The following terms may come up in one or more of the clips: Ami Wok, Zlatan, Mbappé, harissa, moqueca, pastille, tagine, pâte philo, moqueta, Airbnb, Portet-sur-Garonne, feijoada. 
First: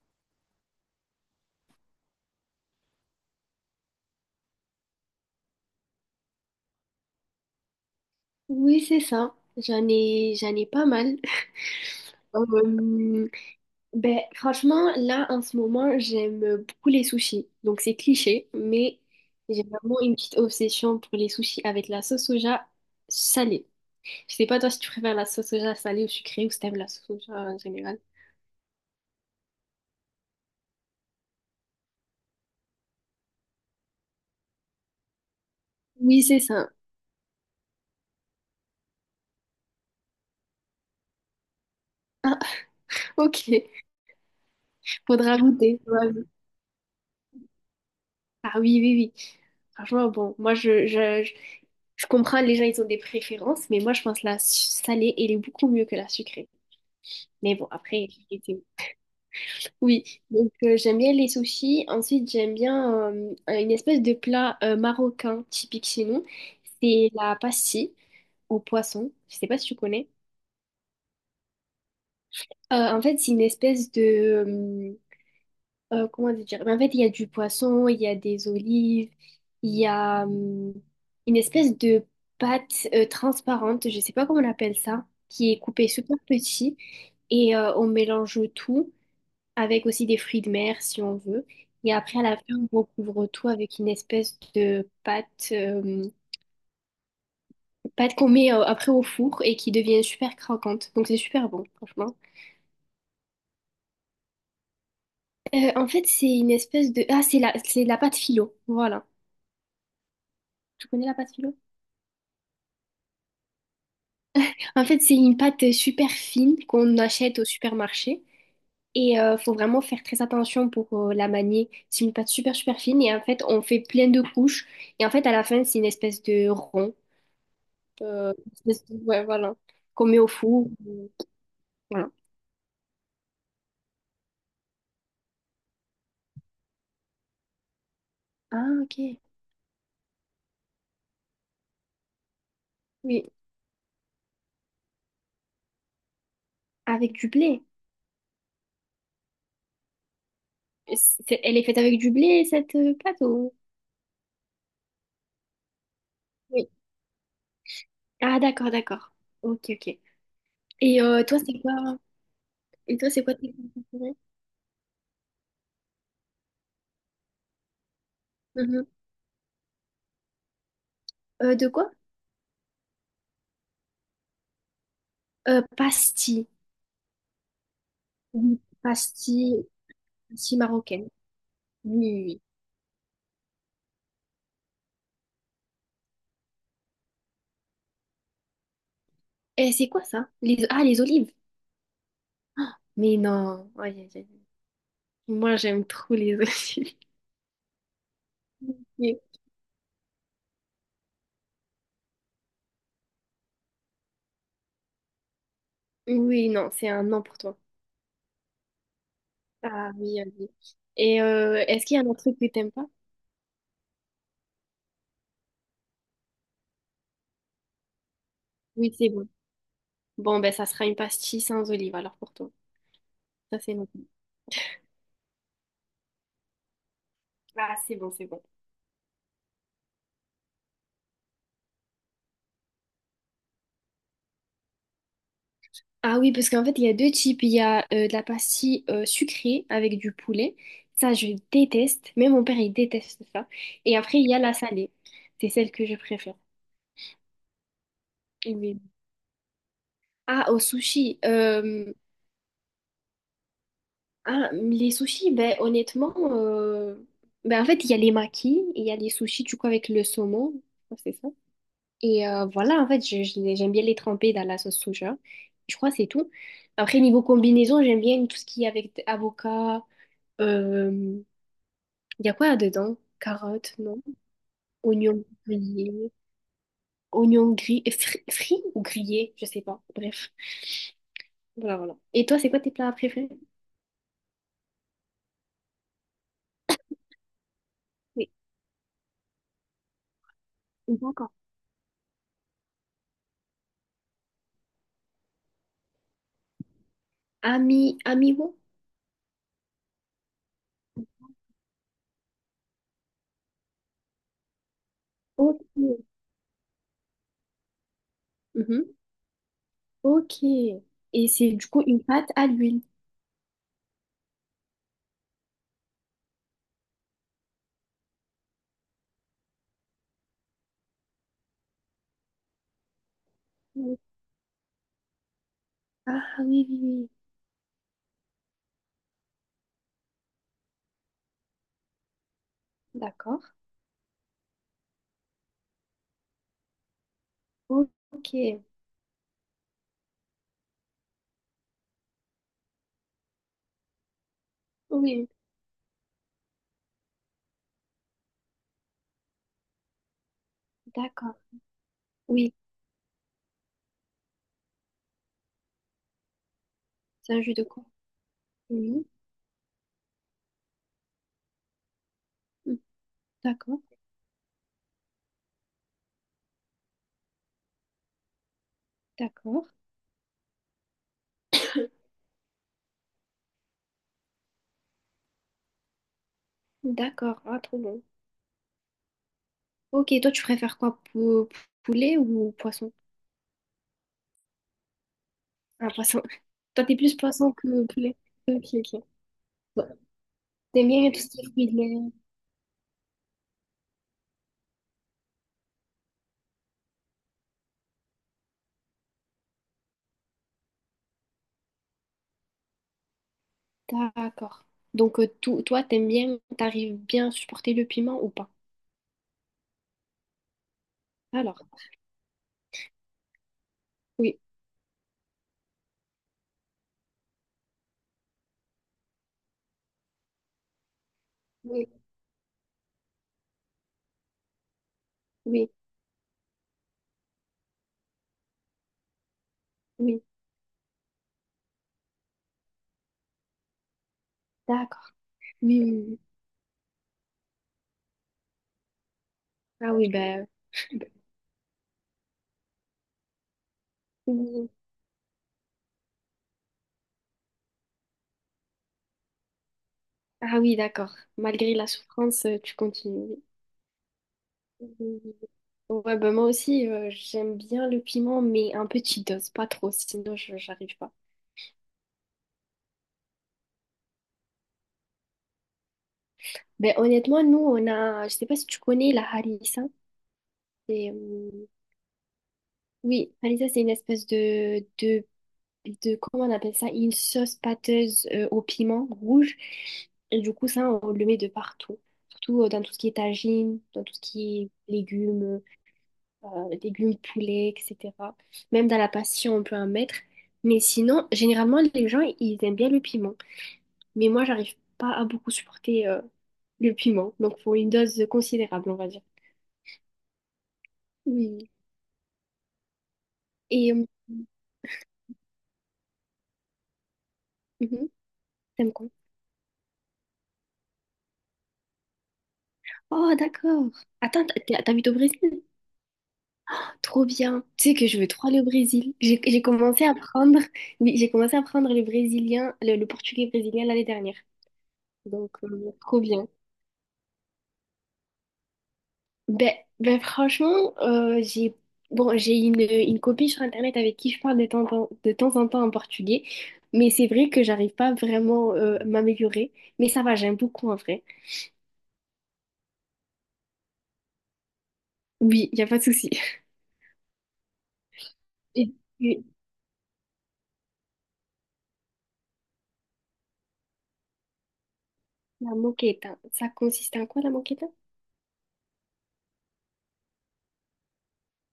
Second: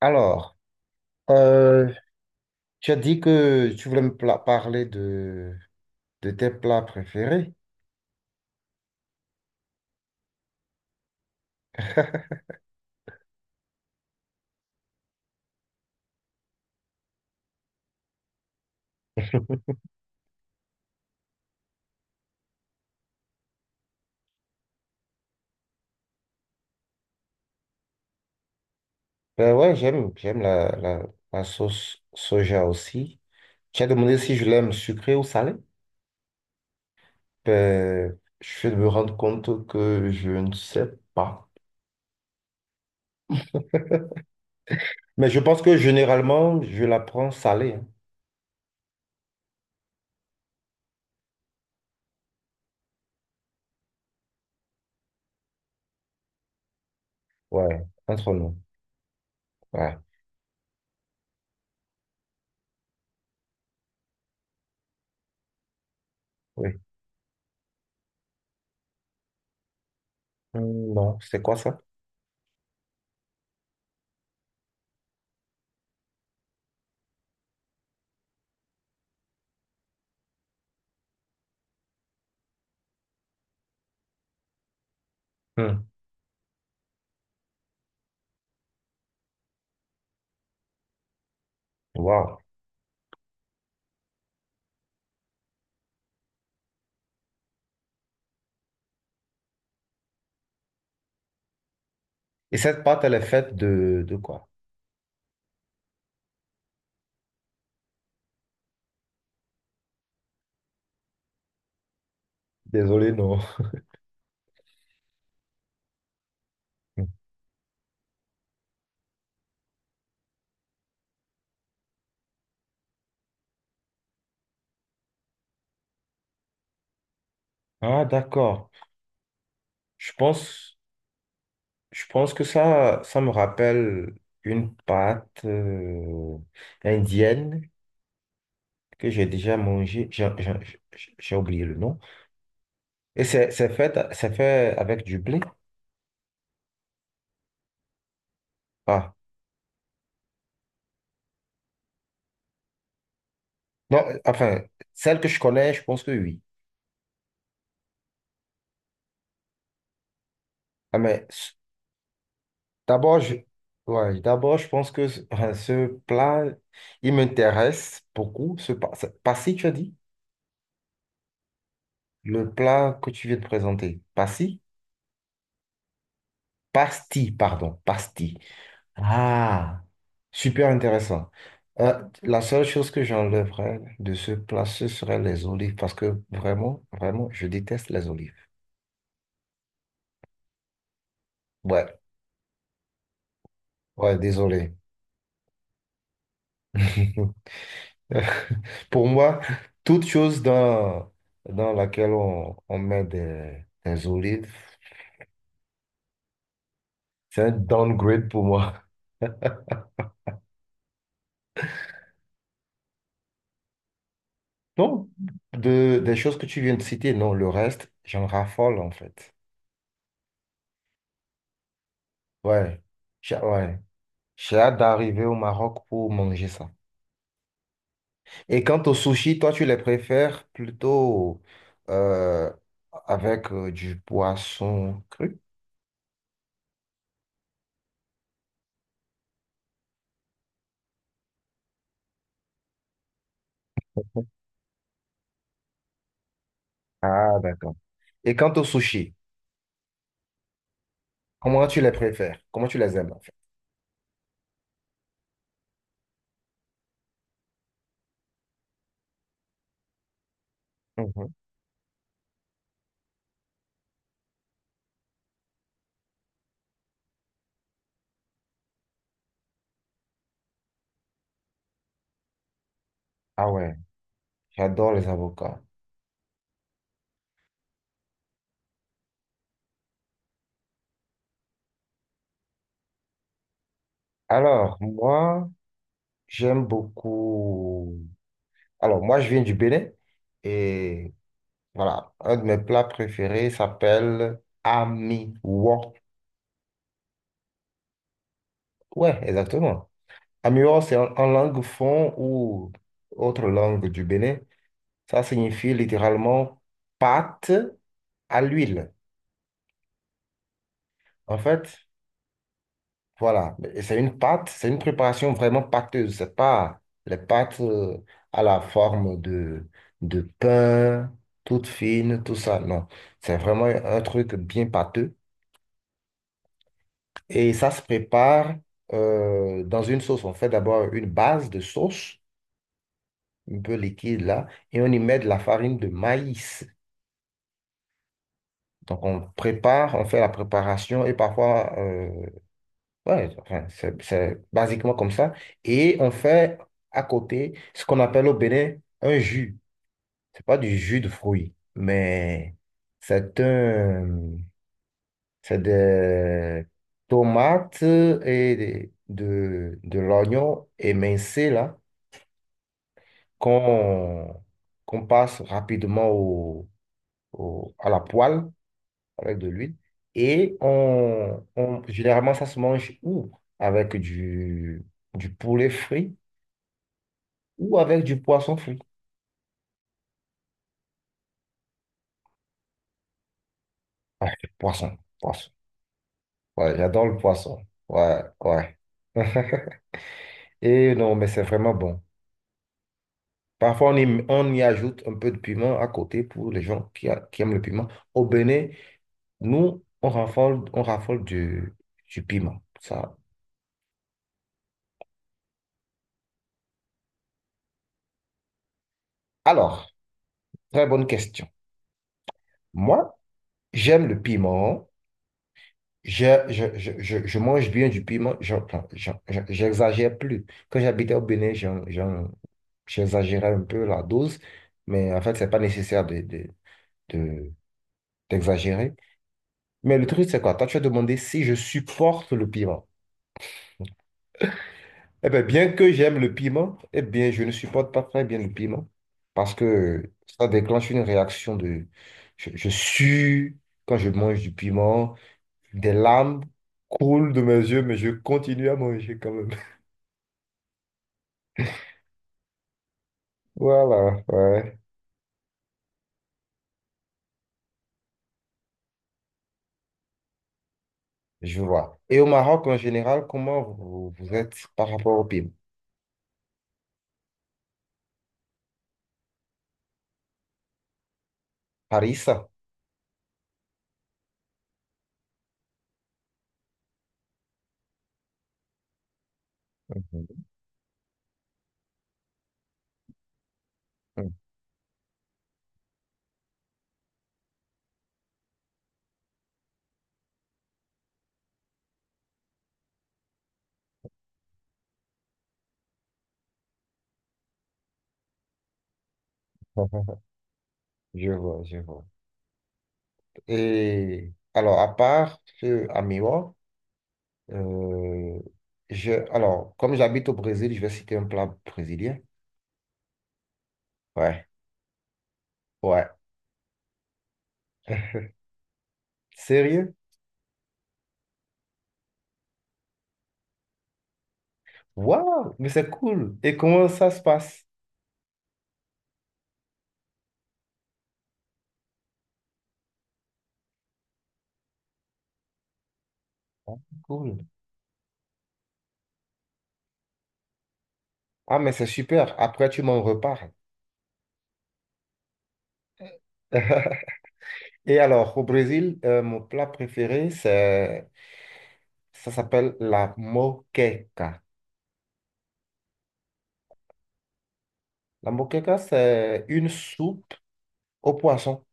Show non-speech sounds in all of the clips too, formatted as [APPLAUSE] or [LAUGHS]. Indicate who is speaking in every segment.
Speaker 1: Alors, euh, tu as dit que tu voulais parler de tes plats préférés.
Speaker 2: Oui, c'est ça. J'en ai pas mal. [LAUGHS] Euh, ben, franchement, là, en ce moment, j'aime beaucoup les sushis. Donc, c'est cliché, mais j'ai vraiment une petite obsession pour les sushis avec la sauce soja salée. Je sais pas, toi, si tu préfères la sauce soja salée ou sucrée ou si t'aimes la sauce soja en général.
Speaker 1: Ben ouais, j'aime la sauce soja aussi. Tu as demandé si je l'aime sucrée ou salée.
Speaker 2: Oui, c'est ça.
Speaker 1: Ben, je vais me rendre compte que je ne sais pas.
Speaker 2: Ah, [LAUGHS] ok.
Speaker 1: Mais
Speaker 2: Faudra
Speaker 1: je pense que
Speaker 2: goûter. Faudra goûter.
Speaker 1: généralement, je la prends salée, hein.
Speaker 2: Ah oui, oui, oui. Franchement, bon, moi, je comprends, les gens, ils ont des préférences, mais moi, je pense que la salée, elle est beaucoup mieux que la sucrée. Mais bon,
Speaker 1: Ouais,
Speaker 2: après,
Speaker 1: entre nous.
Speaker 2: j'ai,
Speaker 1: Ouais,
Speaker 2: oui. Donc, j'aime bien les sushis. Ensuite, j'aime bien une espèce de plat marocain typique chez nous.
Speaker 1: oui.
Speaker 2: C'est la pastille au poisson. Je sais pas si tu connais.
Speaker 1: Non, c'est quoi ça?
Speaker 2: En fait, c'est une espèce de, comment dire? Mais en fait, il y a du poisson, il y a des olives, il y a une espèce de pâte transparente, je sais pas comment on appelle ça, qui est
Speaker 1: Hum.
Speaker 2: coupée super petit. Et on mélange tout, avec aussi des fruits de mer si on veut. Et après, à la
Speaker 1: Wow.
Speaker 2: fin, on recouvre tout avec une espèce de pâte qu'on met après au four et qui devient super croquante. Donc c'est super bon, franchement.
Speaker 1: Et cette pâte, elle est faite de quoi?
Speaker 2: En fait, c'est une espèce de — ah, c'est la pâte philo. Voilà. Tu connais la pâte philo?
Speaker 1: Désolé, non.
Speaker 2: En fait, c'est une pâte super fine qu'on
Speaker 1: [LAUGHS]
Speaker 2: achète au supermarché. Et faut vraiment faire très attention pour la manier. C'est une pâte super super fine et en fait on fait plein de couches. Et en fait à la fin c'est une espèce de rond.
Speaker 1: Ah,
Speaker 2: Euh,
Speaker 1: d'accord.
Speaker 2: ouais, voilà. Qu'on
Speaker 1: Je
Speaker 2: met au four.
Speaker 1: pense, je
Speaker 2: Voilà.
Speaker 1: pense que ça me rappelle une pâte indienne
Speaker 2: Ah, ok.
Speaker 1: que j'ai déjà mangée. J'ai oublié le nom. Et
Speaker 2: Oui.
Speaker 1: c'est c'est fait avec du blé.
Speaker 2: Avec du blé.
Speaker 1: Ah,
Speaker 2: Elle est faite avec du blé, cette pâte ou...
Speaker 1: non, enfin, celle que je connais, je pense que oui.
Speaker 2: Oui. Ah, d'accord, d'accord. Ok, ok.
Speaker 1: Ah,
Speaker 2: Et toi, c'est quoi? Et toi,
Speaker 1: d'abord,
Speaker 2: c'est quoi
Speaker 1: je,
Speaker 2: tes préférés?
Speaker 1: ouais, d'abord, je pense que ce [LAUGHS] ce plat, il m'intéresse beaucoup.
Speaker 2: Mhm.
Speaker 1: Passi, tu as dit?
Speaker 2: De quoi?
Speaker 1: Le plat que tu viens de présenter. Passi?
Speaker 2: Pastis.
Speaker 1: Pasti, pardon. Pasti.
Speaker 2: Oui. Pastis,
Speaker 1: Ah,
Speaker 2: pastis
Speaker 1: super
Speaker 2: marocaine.
Speaker 1: intéressant.
Speaker 2: Oui, oui,
Speaker 1: La
Speaker 2: oui.
Speaker 1: seule chose que j'enlèverais de ce plat, ce serait les olives, parce que vraiment, je déteste les olives.
Speaker 2: Et c'est quoi ça? Les — ah, les olives.
Speaker 1: Ouais,
Speaker 2: Mais non. Aïe, aïe,
Speaker 1: ouais,
Speaker 2: aïe.
Speaker 1: désolé.
Speaker 2: Moi, j'aime trop les olives.
Speaker 1: [LAUGHS]
Speaker 2: [LAUGHS]
Speaker 1: Pour
Speaker 2: Oui,
Speaker 1: moi, toute chose dans laquelle on met des olives,
Speaker 2: oui, non, c'est un non pour
Speaker 1: c'est un
Speaker 2: toi.
Speaker 1: downgrade pour moi. [LAUGHS]
Speaker 2: Ah oui, ah oui. Et est-ce qu'il y a un autre truc que t'aimes pas?
Speaker 1: Non, des choses que tu viens de citer, non, le reste, j'en raffole en
Speaker 2: Oui, c'est bon.
Speaker 1: fait.
Speaker 2: Bon, ben ça sera une pastille sans olive alors pour toi.
Speaker 1: Ouais,
Speaker 2: Ça, c'est
Speaker 1: ouais.
Speaker 2: bon.
Speaker 1: J'ai hâte d'arriver au Maroc pour manger ça.
Speaker 2: Ah, c'est bon, c'est bon.
Speaker 1: Et quant aux sushis, toi, tu les préfères plutôt euh, avec du poisson cru?
Speaker 2: Ah oui, parce qu'en fait, il y a deux types. Il y a de la pastille sucrée avec du poulet. Ça, je déteste. Même mon père, il déteste ça. Et après, il y a la salée. C'est celle que je préfère.
Speaker 1: Ah, d'accord. Et quant aux
Speaker 2: Oui.
Speaker 1: sushis,
Speaker 2: Ah, au sushi.
Speaker 1: comment tu les préfères? Comment tu les aimes, en fait?
Speaker 2: Ah, les sushis, ben honnêtement, ben, en fait, il y a les makis, il y a les sushis, du coup, avec le saumon. Je crois que c'est ça.
Speaker 1: Mhm.
Speaker 2: Et voilà, en fait, j'aime bien les tremper dans la sauce soja. Je crois que c'est tout. Après, niveau combinaison, j'aime bien tout ce qui est avec avocat. Euh, Il y a quoi dedans?
Speaker 1: Ah ouais,
Speaker 2: Carottes, non?
Speaker 1: j'adore les
Speaker 2: Oignons
Speaker 1: avocats.
Speaker 2: grillés. Oignons gris, frits ou grillés? Je sais pas. Bref. Voilà, voilà. Et toi, c'est quoi tes plats préférés?
Speaker 1: Alors, moi, j'aime beaucoup.
Speaker 2: Oui,
Speaker 1: Alors, moi, je viens du Bénin et
Speaker 2: d'accord.
Speaker 1: voilà, un de mes plats préférés s'appelle Ami Wok.
Speaker 2: Amiwo?
Speaker 1: Ouais, exactement. Amiwa, c'est en langue fon ou autre langue du Bénin. Ça
Speaker 2: Ok.
Speaker 1: signifie littéralement pâte à l'huile.
Speaker 2: Mhm. Ok. Et
Speaker 1: En
Speaker 2: c'est du coup
Speaker 1: fait,
Speaker 2: une pâte à l'huile.
Speaker 1: voilà. Et c'est une pâte, c'est une préparation vraiment pâteuse. C'est pas les pâtes à la forme de pain, toute fine, tout ça. Non. C'est vraiment
Speaker 2: Oui.
Speaker 1: un truc bien pâteux.
Speaker 2: Ah oui, oui, oui.
Speaker 1: Et ça se prépare dans une sauce. On fait d'abord une base de sauce,
Speaker 2: D'accord.
Speaker 1: un peu liquide là, et on y met de la farine de maïs.
Speaker 2: Ok.
Speaker 1: Donc, on prépare, on fait la préparation et parfois, ouais, enfin, c'est basiquement comme
Speaker 2: Oui.
Speaker 1: ça. Et on fait à côté ce qu'on appelle au Bénin un jus. C'est pas du jus de
Speaker 2: D'accord.
Speaker 1: fruits,
Speaker 2: Oui,
Speaker 1: mais c'est un, c'est des
Speaker 2: c'est un jus de
Speaker 1: tomates
Speaker 2: quoi? Oui.
Speaker 1: l'oignon émincé là
Speaker 2: Mm. D'accord.
Speaker 1: qu'on qu'on passe rapidement à la poêle avec de
Speaker 2: D'accord.
Speaker 1: l'huile. Et généralement, ça se mange ou avec du poulet frit
Speaker 2: D'accord. Ah, trop
Speaker 1: ou avec
Speaker 2: bon.
Speaker 1: du poisson frit.
Speaker 2: Ok, toi, tu préfères quoi? Poulet ou poisson?
Speaker 1: Ouais, poisson.
Speaker 2: Ah, poisson. [LAUGHS]
Speaker 1: Ouais,
Speaker 2: Toi, t'es
Speaker 1: j'adore
Speaker 2: plus
Speaker 1: le
Speaker 2: poisson
Speaker 1: poisson.
Speaker 2: que poulet.
Speaker 1: Ouais,
Speaker 2: Ok,
Speaker 1: ouais.
Speaker 2: ok.
Speaker 1: [LAUGHS]
Speaker 2: Bon. T'aimes
Speaker 1: Et
Speaker 2: bien
Speaker 1: non,
Speaker 2: tout
Speaker 1: mais
Speaker 2: ce qui
Speaker 1: c'est
Speaker 2: est fruits
Speaker 1: vraiment
Speaker 2: de
Speaker 1: bon.
Speaker 2: mer.
Speaker 1: Parfois, on y ajoute un peu de piment à côté pour les gens qui aiment le piment. Au Bénin, nous, on raffole du piment. Ça.
Speaker 2: D'accord. Donc, toi, t'aimes bien, t'arrives bien à supporter le piment ou pas?
Speaker 1: Alors, très bonne question.
Speaker 2: Alors,
Speaker 1: Moi, j'aime le
Speaker 2: oui,
Speaker 1: piment. Je mange bien du piment, j'exagère plus. Quand j'habitais au Bénin,
Speaker 2: oui,
Speaker 1: j'exagérais un peu la dose, mais en fait, c'est pas
Speaker 2: oui,
Speaker 1: nécessaire de- d'exagérer. Mais le
Speaker 2: oui.
Speaker 1: truc, c'est quoi? Toi, tu as demandé si je supporte le piment.
Speaker 2: D'accord.
Speaker 1: Eh bien, bien
Speaker 2: Oui,
Speaker 1: que
Speaker 2: oui,
Speaker 1: j'aime
Speaker 2: oui.
Speaker 1: le piment, eh bien, je ne supporte pas très bien le piment parce
Speaker 2: Ah oui,
Speaker 1: que
Speaker 2: bah,
Speaker 1: ça déclenche une
Speaker 2: [LAUGHS]
Speaker 1: réaction de… Je sue quand je mange du
Speaker 2: oui.
Speaker 1: piment, des larmes coulent de mes yeux, mais je continue à manger quand même.
Speaker 2: Ah oui, d'accord. Malgré la souffrance, tu continues.
Speaker 1: Voilà, ouais,
Speaker 2: Oui, oui, oui. Ouais, bah moi aussi, j'aime bien le piment, mais un petit dose, pas trop, sinon je j'arrive pas.
Speaker 1: je vois. Et au Maroc en général, comment vous êtes par rapport au PIB?
Speaker 2: Ben honnêtement, nous, on a, je sais pas si tu connais la harissa. C'est,
Speaker 1: Paris, ça?
Speaker 2: oui, harissa, c'est une espèce de, comment on appelle ça, une sauce pâteuse au piment rouge. Et
Speaker 1: Mhm.
Speaker 2: du coup, ça, on le met de partout. Surtout dans tout ce qui est tagine, dans tout ce
Speaker 1: Hmm.
Speaker 2: qui est légumes, légumes poulet, etc. Même dans la pastille, on peut en mettre. Mais sinon, généralement, les gens, ils aiment bien le piment. Mais moi, j'arrive pas à beaucoup supporter le piment. Donc, faut une dose considérable, on va dire.
Speaker 1: [LAUGHS] Je vois,
Speaker 2: Oui.
Speaker 1: je vois.
Speaker 2: Et
Speaker 1: Et alors, à part ce amiwa,
Speaker 2: mhm,
Speaker 1: euh,
Speaker 2: t'aimes quoi?
Speaker 1: alors, comme j'habite au Brésil, je vais citer un plat brésilien.
Speaker 2: Oh, d'accord. Attends,
Speaker 1: Ouais,
Speaker 2: t'habites au Brésil?
Speaker 1: ouais.
Speaker 2: Trop bien. Tu sais que je veux trop aller au Brésil. J'ai
Speaker 1: Sérieux?
Speaker 2: commencé à apprendre, oui, j'ai commencé à apprendre le brésilien, le portugais brésilien l'année dernière. Donc,
Speaker 1: Waouh, mais c'est
Speaker 2: trop
Speaker 1: cool.
Speaker 2: bien.
Speaker 1: Et comment ça se passe?
Speaker 2: Ben, ben franchement, j'ai bon, j'ai une copine sur Internet avec qui je parle de temps en temps en portugais,
Speaker 1: Ah,
Speaker 2: mais c'est
Speaker 1: cool.
Speaker 2: vrai que j'arrive pas vraiment à m'améliorer, mais ça va, j'aime beaucoup en vrai.
Speaker 1: Ah, mais c'est super. Après, tu m'en reparles.
Speaker 2: Oui, il a pas de souci. [LAUGHS]
Speaker 1: [LAUGHS] Et alors, au
Speaker 2: Et
Speaker 1: Brésil, mon
Speaker 2: puis,
Speaker 1: plat préféré, c'est… Ça s'appelle la moqueca.
Speaker 2: la moqueta, ça consiste en quoi la moqueta?
Speaker 1: La moqueca, c'est une soupe au poisson,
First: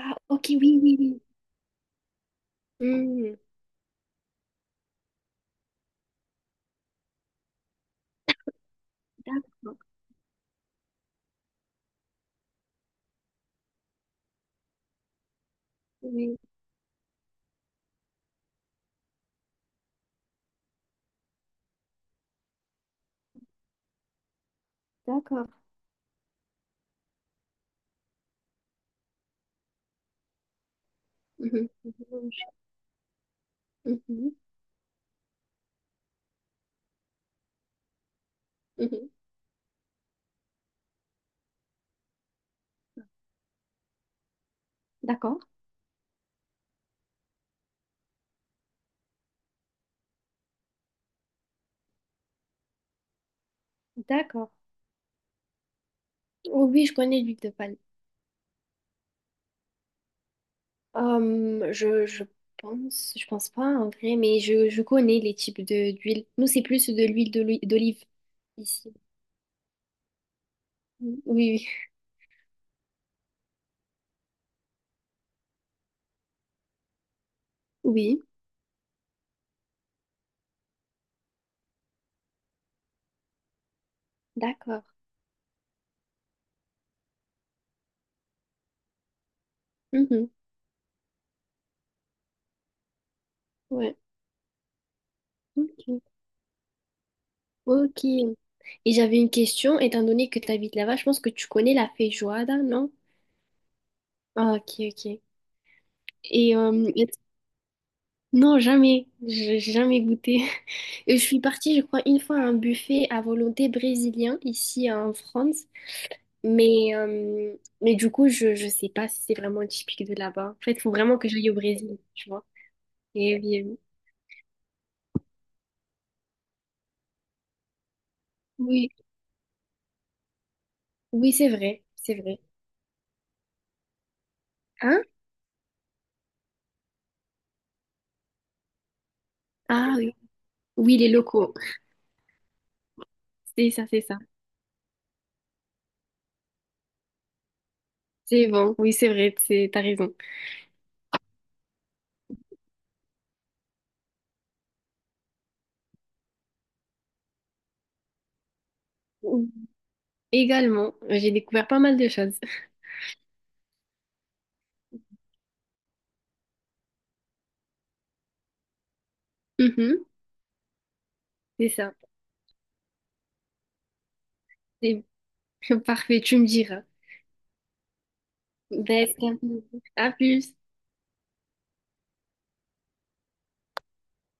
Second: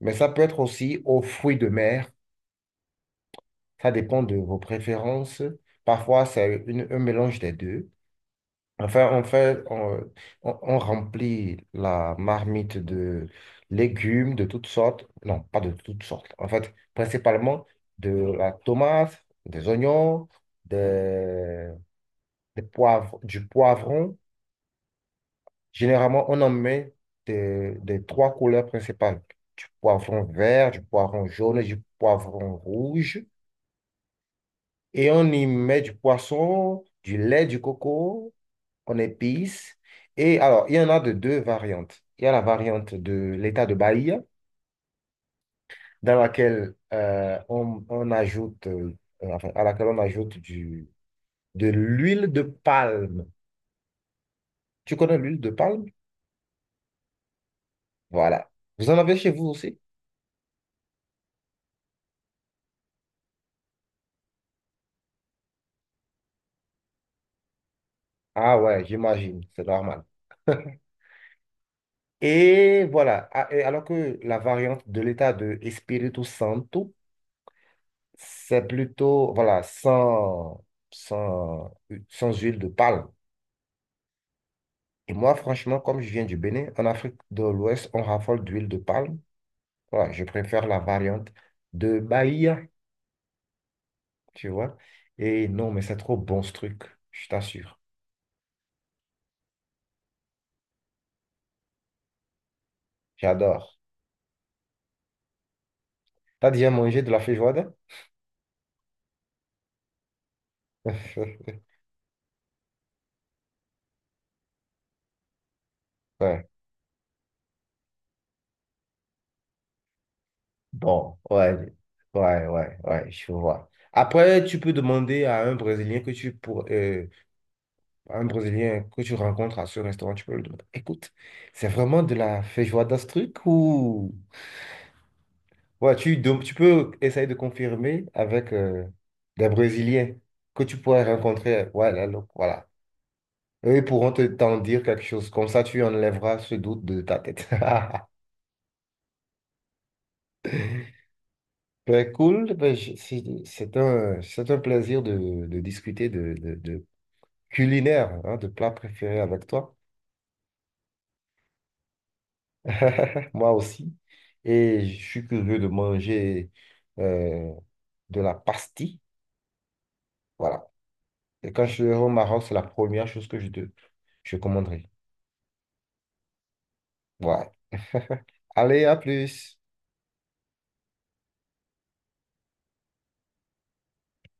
Speaker 1: mais ça peut
Speaker 2: ok,
Speaker 1: être
Speaker 2: oui, oui,
Speaker 1: aussi aux
Speaker 2: oui.
Speaker 1: fruits de mer.
Speaker 2: Hmm,
Speaker 1: Ça dépend de vos préférences. Parfois, un mélange des deux. Enfin, on fait,
Speaker 2: d'accord,
Speaker 1: on remplit la marmite de légumes de toutes sortes. Non, pas de toutes sortes.
Speaker 2: oui,
Speaker 1: En fait, principalement de la tomate, des oignons, des, des poivres, du poivron.
Speaker 2: d'accord.
Speaker 1: Généralement, on en met des trois couleurs principales, du poivron vert, du poivron jaune et
Speaker 2: Mhm,
Speaker 1: du poivron rouge.
Speaker 2: mhm, mhm,
Speaker 1: Et on y met du poisson, du lait, du coco, on
Speaker 2: mhm.
Speaker 1: épice. Et alors, il y en a de deux variantes. Il y a la variante de l'état de Bahia,
Speaker 2: D'accord,
Speaker 1: dans laquelle on ajoute, enfin, à laquelle on ajoute de l'huile de palme.
Speaker 2: d'accord.
Speaker 1: Tu connais l'huile de palme?
Speaker 2: Oh oui, je connais l'huile de palme.
Speaker 1: Voilà. Vous en avez chez vous aussi?
Speaker 2: Euh, je, je je pense pas en vrai, mais je connais les types de d'huile. Nous, c'est plus de l'huile d'olive
Speaker 1: Ah ouais,
Speaker 2: ici.
Speaker 1: j'imagine, c'est normal.
Speaker 2: Mm. Oui,
Speaker 1: Et voilà, et alors que la variante de l'état de Espírito Santo,
Speaker 2: oui, oui,
Speaker 1: c'est plutôt, voilà, sans, sans huile de palme.
Speaker 2: d'accord.
Speaker 1: Et moi, franchement, comme je viens du Bénin, en Afrique de l'Ouest, on raffole d'huile de palme. Voilà, je
Speaker 2: Mhm,
Speaker 1: préfère la variante de Bahia,
Speaker 2: ouais,
Speaker 1: tu vois. Et non, mais c'est
Speaker 2: ok.
Speaker 1: trop bon ce truc, je t'assure.
Speaker 2: Ok. Et j'avais une question, étant donné que tu habites là-bas, je pense que tu connais la feijoada, non?
Speaker 1: J'adore.
Speaker 2: Ah, ok, ok.
Speaker 1: T'as
Speaker 2: Et
Speaker 1: déjà
Speaker 2: euh,
Speaker 1: mangé
Speaker 2: et-
Speaker 1: de la feijoada?
Speaker 2: non, jamais, j'ai jamais goûté. [LAUGHS] Et je suis
Speaker 1: [LAUGHS]
Speaker 2: partie, je crois, une fois à un buffet à volonté brésilien ici en France.
Speaker 1: Ouais.
Speaker 2: Mais, euh, mais du coup, je sais pas si c'est vraiment typique de là-bas. En fait, il faut vraiment
Speaker 1: Bon,
Speaker 2: que j'aille au Brésil, tu vois.
Speaker 1: ouais, je
Speaker 2: Et oui,
Speaker 1: vois. Après, tu peux demander à un Brésilien que tu pour à un Brésilien
Speaker 2: oui,
Speaker 1: que
Speaker 2: oui,
Speaker 1: tu rencontres à ce restaurant, tu peux lui demander, écoute,
Speaker 2: oui, c'est
Speaker 1: c'est
Speaker 2: vrai,
Speaker 1: vraiment de
Speaker 2: c'est vrai.
Speaker 1: la feijoada ce truc ou
Speaker 2: Hein?
Speaker 1: ouais, tu peux essayer de confirmer avec des
Speaker 2: Ah
Speaker 1: Brésiliens
Speaker 2: oui,
Speaker 1: que tu
Speaker 2: oui,
Speaker 1: pourrais
Speaker 2: les locaux.
Speaker 1: rencontrer. Ouais là donc, voilà.
Speaker 2: C'est
Speaker 1: Eux, ils
Speaker 2: ça, c'est
Speaker 1: pourront
Speaker 2: ça.
Speaker 1: te t'en dire quelque chose. Comme ça, tu enlèveras ce doute de ta tête. [LAUGHS]
Speaker 2: C'est bon, oui, c'est vrai, c'est, t'as raison.
Speaker 1: Ben, cool, c'est c'est un plaisir de discuter culinaire, hein, de plat préféré avec toi.
Speaker 2: Également, j'ai découvert pas mal de choses. [LAUGHS]
Speaker 1: [LAUGHS] Moi aussi. Et je suis curieux de manger euh, de la pastille.
Speaker 2: Mhm,
Speaker 1: Voilà. Et quand
Speaker 2: c'est
Speaker 1: je serai
Speaker 2: ça.
Speaker 1: au Maroc, c'est la première chose que je commanderai.
Speaker 2: C'est [LAUGHS] parfait, tu me diras.
Speaker 1: Ouais. [LAUGHS] Allez, à
Speaker 2: Ben, c'est un
Speaker 1: plus.
Speaker 2: plaisir. À plus.